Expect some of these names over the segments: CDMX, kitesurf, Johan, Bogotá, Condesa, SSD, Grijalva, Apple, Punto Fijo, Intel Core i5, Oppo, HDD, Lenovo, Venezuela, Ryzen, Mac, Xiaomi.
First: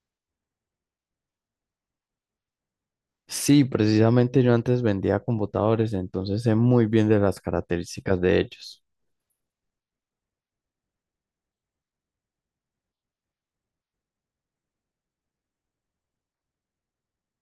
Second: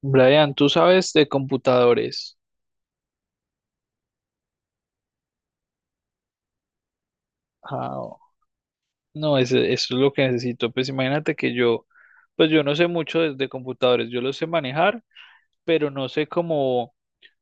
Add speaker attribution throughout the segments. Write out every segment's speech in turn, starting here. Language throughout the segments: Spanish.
Speaker 1: Brian, tú sabes de computadores.
Speaker 2: Sí, precisamente yo antes vendía computadores, entonces sé muy bien de las
Speaker 1: Ah,
Speaker 2: características de ellos.
Speaker 1: no, eso es lo que necesito. Pues imagínate que yo, pues yo no sé mucho de computadores, yo los sé manejar, pero no sé cómo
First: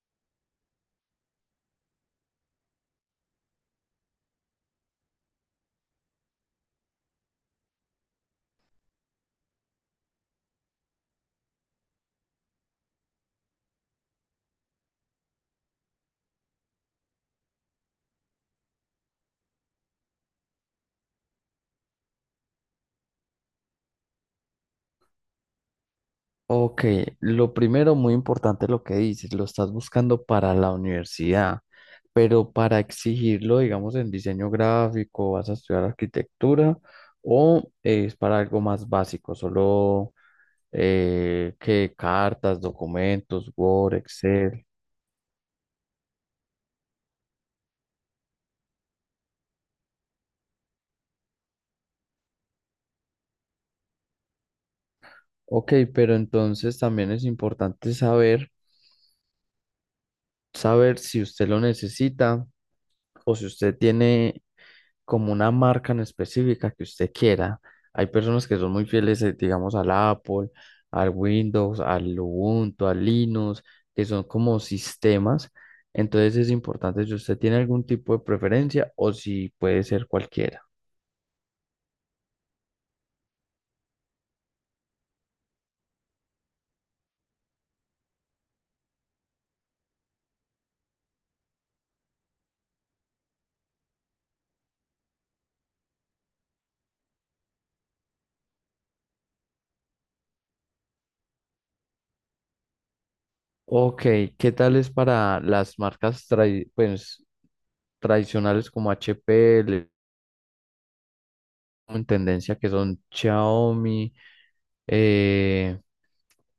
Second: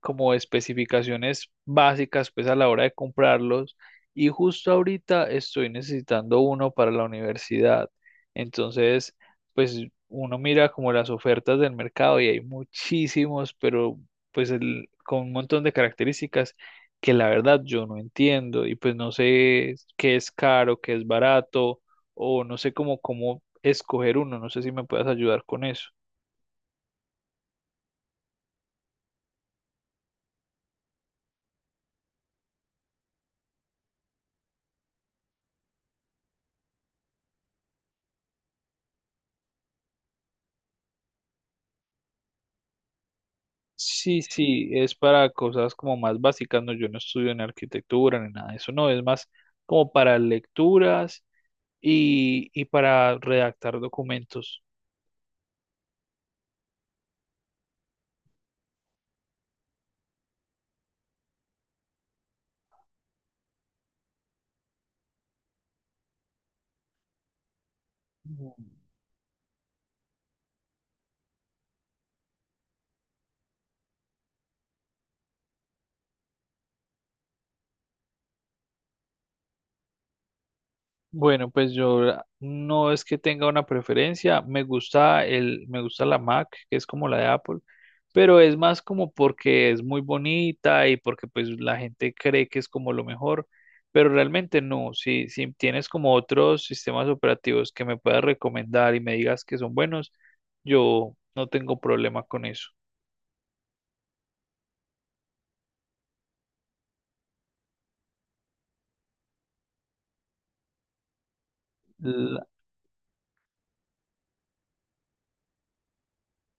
Speaker 1: como especificaciones básicas pues a la hora de comprarlos y justo ahorita estoy necesitando uno para la universidad. Entonces, pues uno mira como las ofertas del mercado y hay muchísimos, pero pues con un montón de características que la verdad yo no entiendo y pues no sé qué es caro, qué es barato o no sé cómo escoger uno, no sé si me puedes ayudar con eso.
Speaker 2: Ok, lo primero, muy importante lo que dices, lo estás buscando para la universidad, pero para exigirlo, digamos, en diseño gráfico, vas a estudiar arquitectura o es para algo más básico, solo que cartas, documentos, Word,
Speaker 1: Sí,
Speaker 2: Excel.
Speaker 1: sí, es para cosas como más básicas, no, yo no estudio en arquitectura ni nada de eso, no, es más como para lecturas y para redactar documentos.
Speaker 2: Ok, pero entonces también es importante saber, saber si usted lo necesita o si usted tiene como una marca en específica que usted quiera. Hay personas que son muy fieles, digamos, al Apple, al Windows, al Ubuntu, al Linux, que son como sistemas. Entonces es importante si usted tiene algún tipo de preferencia o si puede ser cualquiera.
Speaker 1: Bueno, pues no es que tenga una preferencia, me gusta la Mac, que es como la de Apple, pero es más como porque es muy bonita y porque pues la gente cree que es como lo mejor, pero realmente no, si tienes como otros sistemas operativos que me puedas recomendar y me digas que son buenos, yo no tengo problema con eso.
Speaker 2: Ok, ¿qué tal es para las marcas pues, tradicionales como HP, en tendencia que son Xiaomi? eh,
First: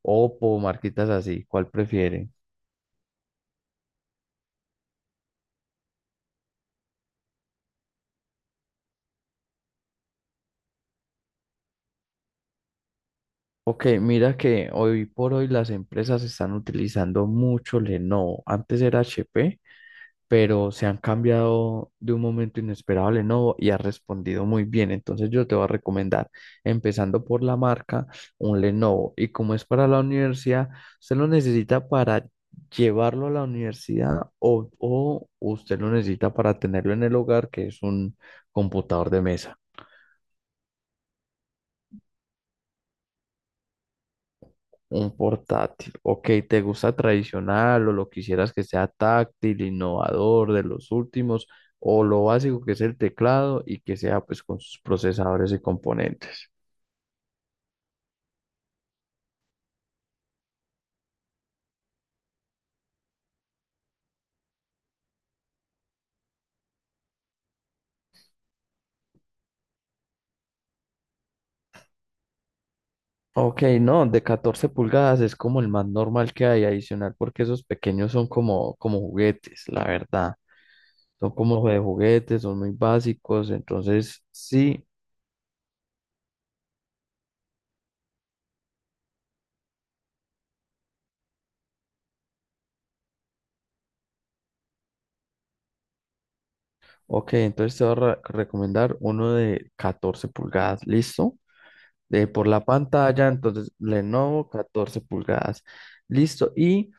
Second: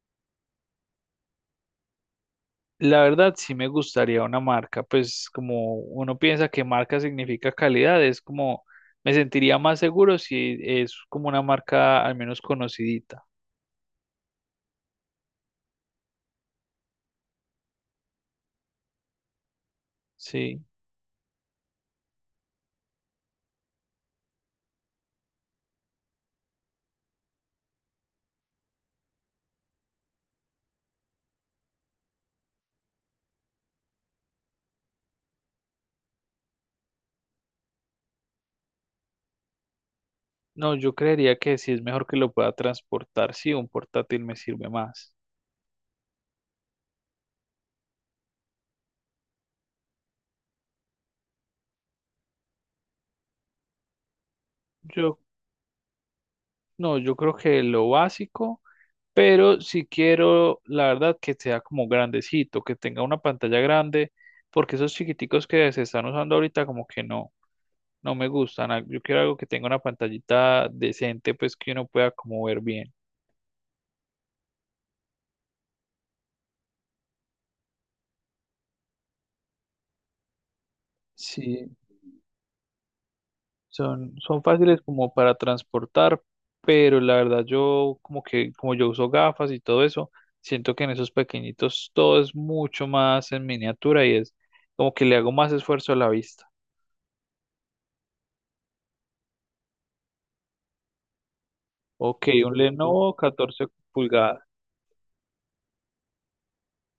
Speaker 2: Oppo, marquitas así, ¿cuál prefiere?
Speaker 1: La verdad, sí me gustaría una marca, pues como uno piensa que marca significa calidad, es como me sentiría más seguro si es como una marca al menos conocidita.
Speaker 2: Ok, mira que hoy por hoy las empresas están utilizando mucho Lenovo. Antes era HP,
Speaker 1: Sí,
Speaker 2: pero se han cambiado de un momento inesperado a Lenovo y ha respondido muy bien. Entonces yo te voy a recomendar, empezando por la marca, un Lenovo. Y como es para la universidad, usted lo necesita para llevarlo a la universidad o usted lo necesita para tenerlo en el hogar, que es un computador de mesa.
Speaker 1: no, yo creería que sí es mejor que lo pueda transportar, sí, un portátil me sirve más.
Speaker 2: Un portátil. Ok, ¿te gusta tradicional o lo quisieras que sea táctil, innovador, de los últimos, o lo básico que es el teclado y que sea pues con sus
Speaker 1: Yo,
Speaker 2: procesadores y componentes?
Speaker 1: no, yo creo que lo básico, pero si quiero, la verdad, que sea como grandecito, que tenga una pantalla grande, porque esos chiquiticos que se están usando ahorita como que no. No me gustan. Yo quiero algo que tenga una pantallita decente, pues que uno pueda como ver bien.
Speaker 2: Ok, no, de 14 pulgadas es como el más normal que hay adicional porque esos pequeños son como, como juguetes, la verdad. Son como
Speaker 1: Sí.
Speaker 2: de juguetes, son muy básicos,
Speaker 1: Son,
Speaker 2: entonces
Speaker 1: son fáciles
Speaker 2: sí.
Speaker 1: como para transportar, pero la verdad yo como que como yo uso gafas y todo eso, siento que en esos pequeñitos todo es mucho más en miniatura y es como que le hago más esfuerzo a la vista.
Speaker 2: Ok, entonces te voy a recomendar uno de 14 pulgadas, ¿listo? De
Speaker 1: Ok,
Speaker 2: por
Speaker 1: un
Speaker 2: la
Speaker 1: Lenovo
Speaker 2: pantalla,
Speaker 1: 14
Speaker 2: entonces
Speaker 1: pulgadas.
Speaker 2: Lenovo 14 pulgadas. Listo, y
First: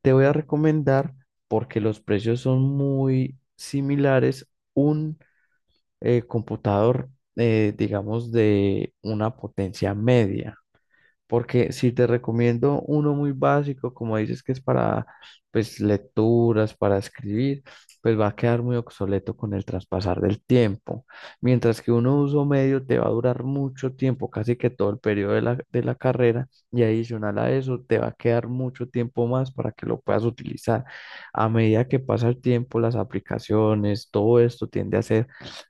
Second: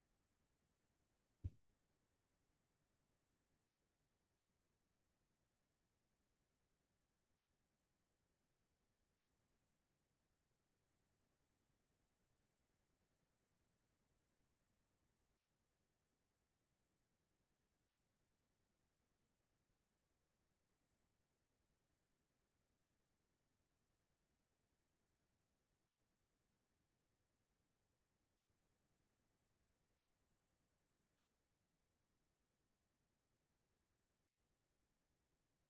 Speaker 2: te voy a recomendar, porque los precios son muy similares, un computador, digamos, de una potencia media. Porque si te recomiendo uno muy básico, como dices que es para pues lecturas, para escribir, pues va a quedar muy obsoleto con el traspasar del tiempo. Mientras que uno uso medio te va a durar mucho tiempo, casi que todo el periodo de la carrera, y adicional a eso te va a quedar mucho tiempo más para que lo puedas utilizar. A medida que pasa el tiempo, las aplicaciones, todo esto tiende a ser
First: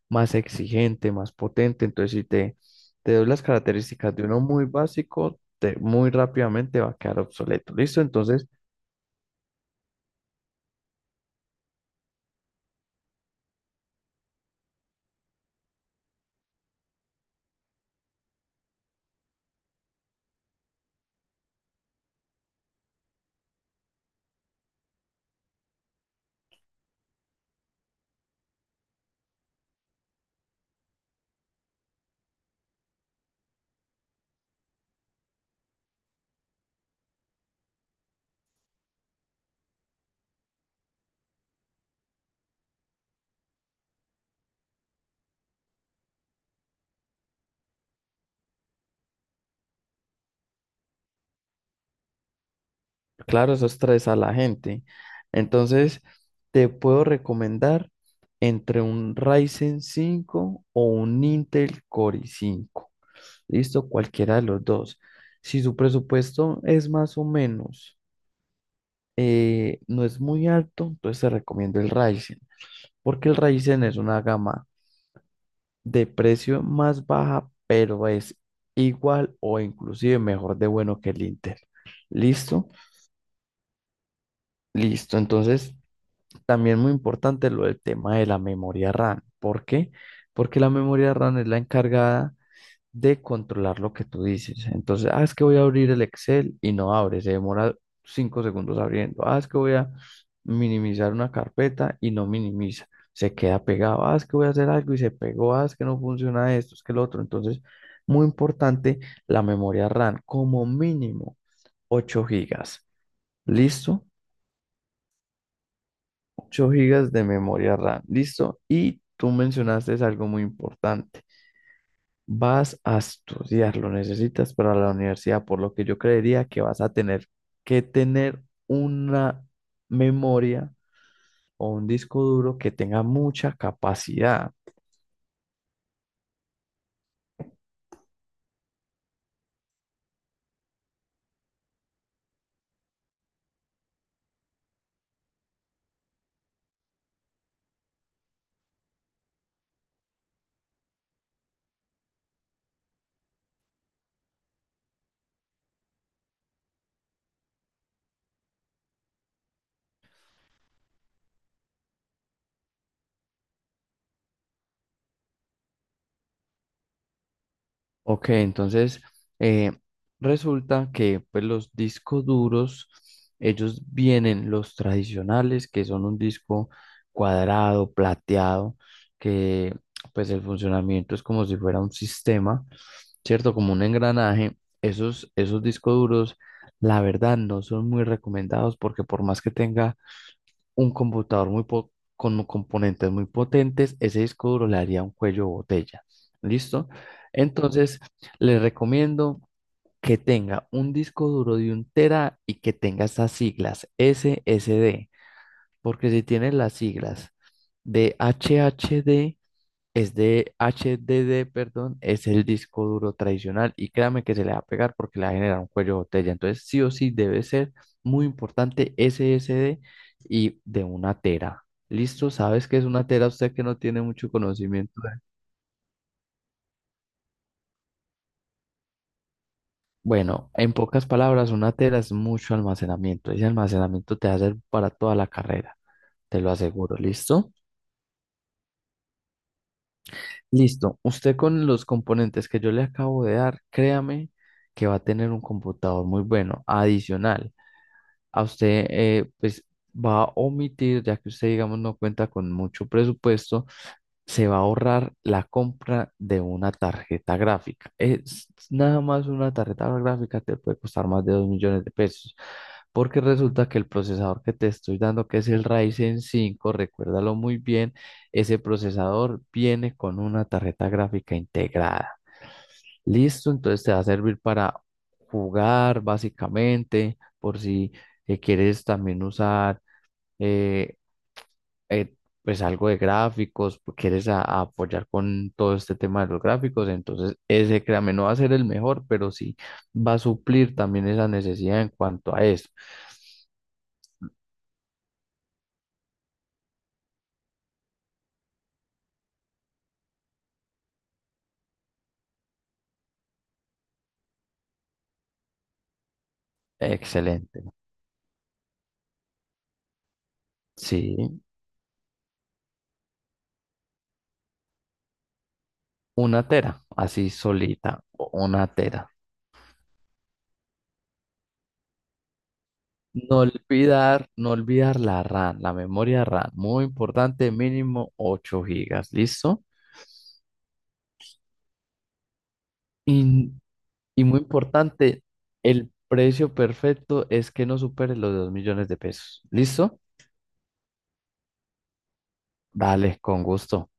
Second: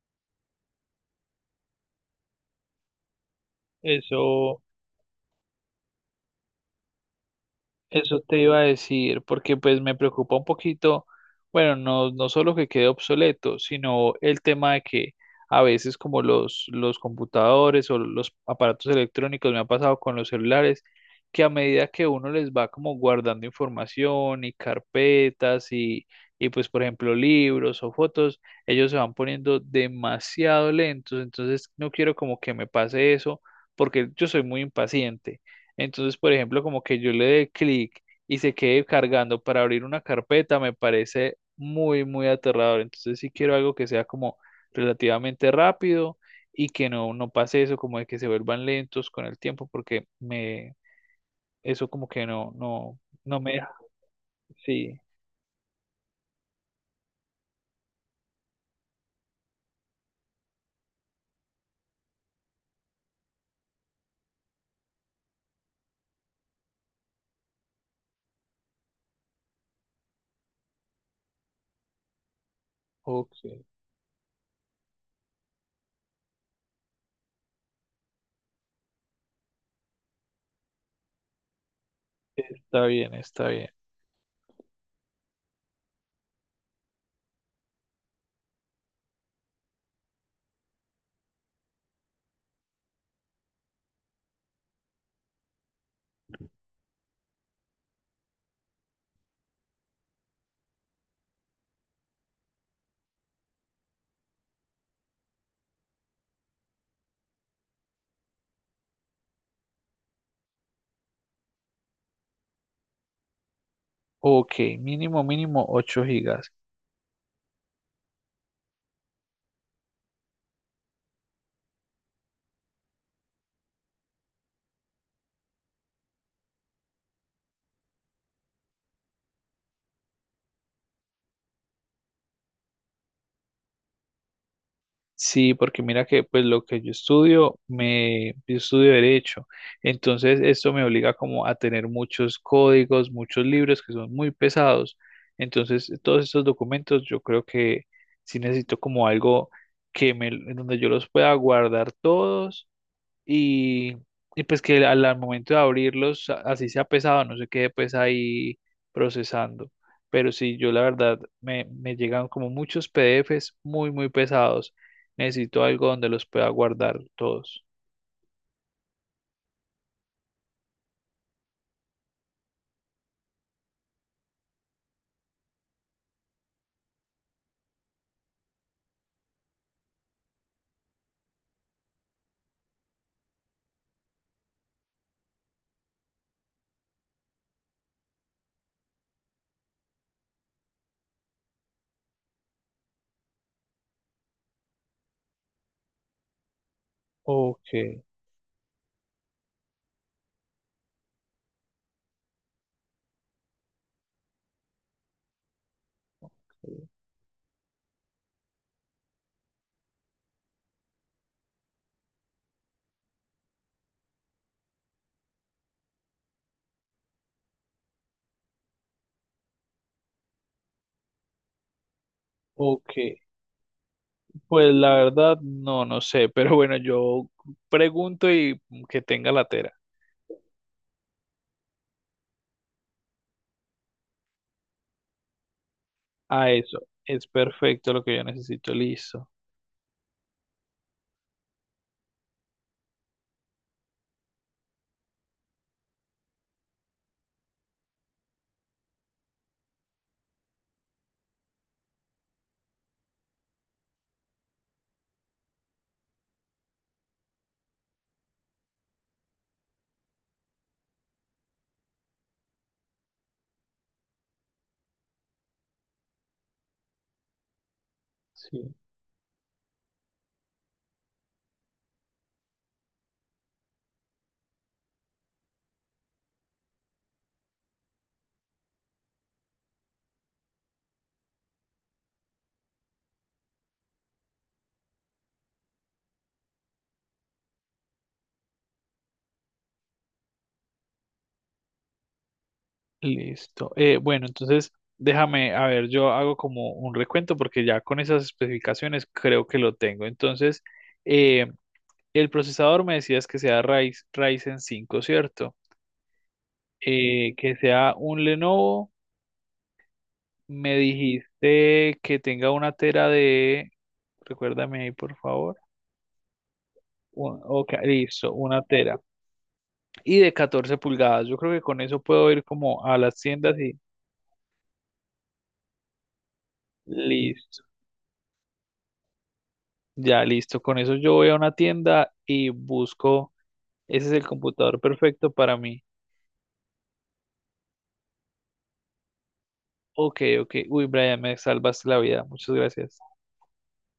Speaker 2: más exigente, más potente. Entonces, si te... te doy las características de uno
Speaker 1: Eso
Speaker 2: muy básico, muy rápidamente va a quedar obsoleto. ¿Listo?
Speaker 1: Eso te
Speaker 2: Entonces,
Speaker 1: iba a decir, porque pues me preocupa un poquito, bueno, no, no solo que quede obsoleto, sino el tema de que a veces como los computadores o los aparatos electrónicos, me ha pasado con los celulares, que a medida que uno les va como guardando información y carpetas y pues por ejemplo libros o fotos, ellos se van poniendo demasiado lentos, entonces no quiero como que me pase eso, porque yo soy muy impaciente. Entonces, por ejemplo, como que yo le dé clic y se quede cargando para abrir una carpeta, me parece muy, muy aterrador. Entonces, sí quiero algo que sea como relativamente rápido y que no, no pase eso, como de que se vuelvan lentos con el tiempo, porque eso como que no, no, no me
Speaker 2: claro, eso
Speaker 1: deja.
Speaker 2: estresa a la gente.
Speaker 1: Sí,
Speaker 2: Entonces, te puedo recomendar entre un Ryzen cinco o un Intel Core i5. ¿Listo? Cualquiera de los dos. Si su presupuesto es más o menos, no es muy alto, entonces te recomiendo el Ryzen, porque el
Speaker 1: ok,
Speaker 2: Ryzen es una gama de precio más baja, pero es igual o inclusive mejor de bueno que el Intel. ¿Listo?
Speaker 1: está bien, está bien.
Speaker 2: Listo. Entonces, también muy importante lo del tema de la memoria RAM. ¿Por qué? Porque la memoria RAM es la encargada de controlar lo que tú dices. Entonces, ah, es que voy a abrir el Excel y no abre, se demora cinco segundos abriendo. Ah, es que voy a minimizar una carpeta y no minimiza, se queda pegado. Ah, es que voy a hacer algo y se pegó. Ah, es que no funciona esto, es que el otro. Entonces, muy importante la memoria RAM, como mínimo 8 gigas. ¿Listo?
Speaker 1: Ok, mínimo, mínimo 8 GB.
Speaker 2: Ocho gigas de memoria RAM. ¿Listo? Y tú mencionaste es algo muy importante. Vas a estudiar, lo necesitas para la universidad, por lo que yo creería que vas a tener que tener una memoria o un disco duro que tenga mucha capacidad.
Speaker 1: Sí, porque mira que pues lo que yo estudio, yo estudio derecho, entonces esto me obliga como a tener muchos códigos, muchos libros que son muy pesados, entonces todos estos documentos yo creo que sí necesito como algo que en donde yo los pueda guardar todos y, y pues que al momento de abrirlos, así sea pesado, no se quede pues ahí procesando. Pero sí, yo la verdad me llegan como muchos PDFs muy, muy pesados. Necesito algo donde los pueda guardar todos.
Speaker 2: Ok, entonces eh, resulta que pues, los discos duros, ellos vienen los tradicionales, que son un disco cuadrado, plateado, que pues el funcionamiento es como si fuera un sistema, ¿cierto? Como un engranaje. Esos discos duros, la verdad, no son muy recomendados porque por más que tenga un computador muy con componentes muy potentes, ese disco duro le haría un cuello de botella. ¿Listo?
Speaker 1: Ok,
Speaker 2: Entonces, les recomiendo que tenga un disco duro de un tera y que tenga estas siglas SSD, porque si tiene las siglas de HHD, es de H D D perdón, es el disco duro tradicional y créame que se le va a pegar porque le va a generar un cuello de botella. Entonces, sí o sí debe ser muy importante S S D y de una tera. ¿Listo? ¿Sabes qué es
Speaker 1: ok.
Speaker 2: una tera? Usted que no tiene mucho
Speaker 1: Pues la
Speaker 2: conocimiento.
Speaker 1: verdad no, no sé, pero bueno, yo pregunto y que tenga la tela.
Speaker 2: Bueno, en pocas palabras, una tera es mucho almacenamiento. Ese almacenamiento te va a hacer para toda la carrera, te
Speaker 1: A
Speaker 2: lo
Speaker 1: eso,
Speaker 2: aseguro.
Speaker 1: es
Speaker 2: ¿Listo?
Speaker 1: perfecto lo que yo necesito, listo.
Speaker 2: Listo. Usted con los componentes que yo le acabo de dar, créame que va a tener un computador muy bueno. Adicional, a usted pues va a omitir, ya que usted digamos no cuenta con mucho presupuesto, se va a ahorrar la compra de una tarjeta gráfica. Es nada más una tarjeta gráfica te puede costar más de 2 millones de pesos. Porque resulta que el procesador que te estoy dando, que es el Ryzen cinco, recuérdalo muy bien, ese
Speaker 1: Sí.
Speaker 2: procesador viene con una tarjeta gráfica integrada. Listo, entonces te va a servir para jugar básicamente, por si quieres también usar eh, eh, pues algo de gráficos, pues, quieres a apoyar con todo este tema de los gráficos, entonces ese créame no va a ser el mejor, pero sí va a suplir también esa necesidad en cuanto a eso.
Speaker 1: Listo. Bueno, entonces déjame, a ver, yo hago como un recuento porque ya con esas especificaciones creo que lo tengo. Entonces, eh, el procesador me decías que sea Ryzen 5, ¿cierto? Que
Speaker 2: Excelente.
Speaker 1: sea un Lenovo. Me
Speaker 2: Sí,
Speaker 1: dijiste que tenga una tera de, recuérdame ahí, por favor.
Speaker 2: una tera, así
Speaker 1: Ok,
Speaker 2: solita,
Speaker 1: listo, una
Speaker 2: una
Speaker 1: tera.
Speaker 2: tera.
Speaker 1: Y de 14 pulgadas. Yo creo que con eso puedo ir como a las
Speaker 2: No
Speaker 1: tiendas y
Speaker 2: olvidar, no olvidar la RAM, la memoria RAM. Muy importante,
Speaker 1: listo.
Speaker 2: mínimo 8 gigas, ¿listo?
Speaker 1: Ya listo, con eso yo voy a una tienda y busco,
Speaker 2: Y,
Speaker 1: ese es
Speaker 2: y
Speaker 1: el
Speaker 2: muy
Speaker 1: computador
Speaker 2: importante,
Speaker 1: perfecto para mí.
Speaker 2: el precio perfecto es que no supere los 2 millones de pesos. ¿Listo?
Speaker 1: Ok, ok. Uy, Brian, me salvas la vida. Muchas gracias.
Speaker 2: Dale, con gusto.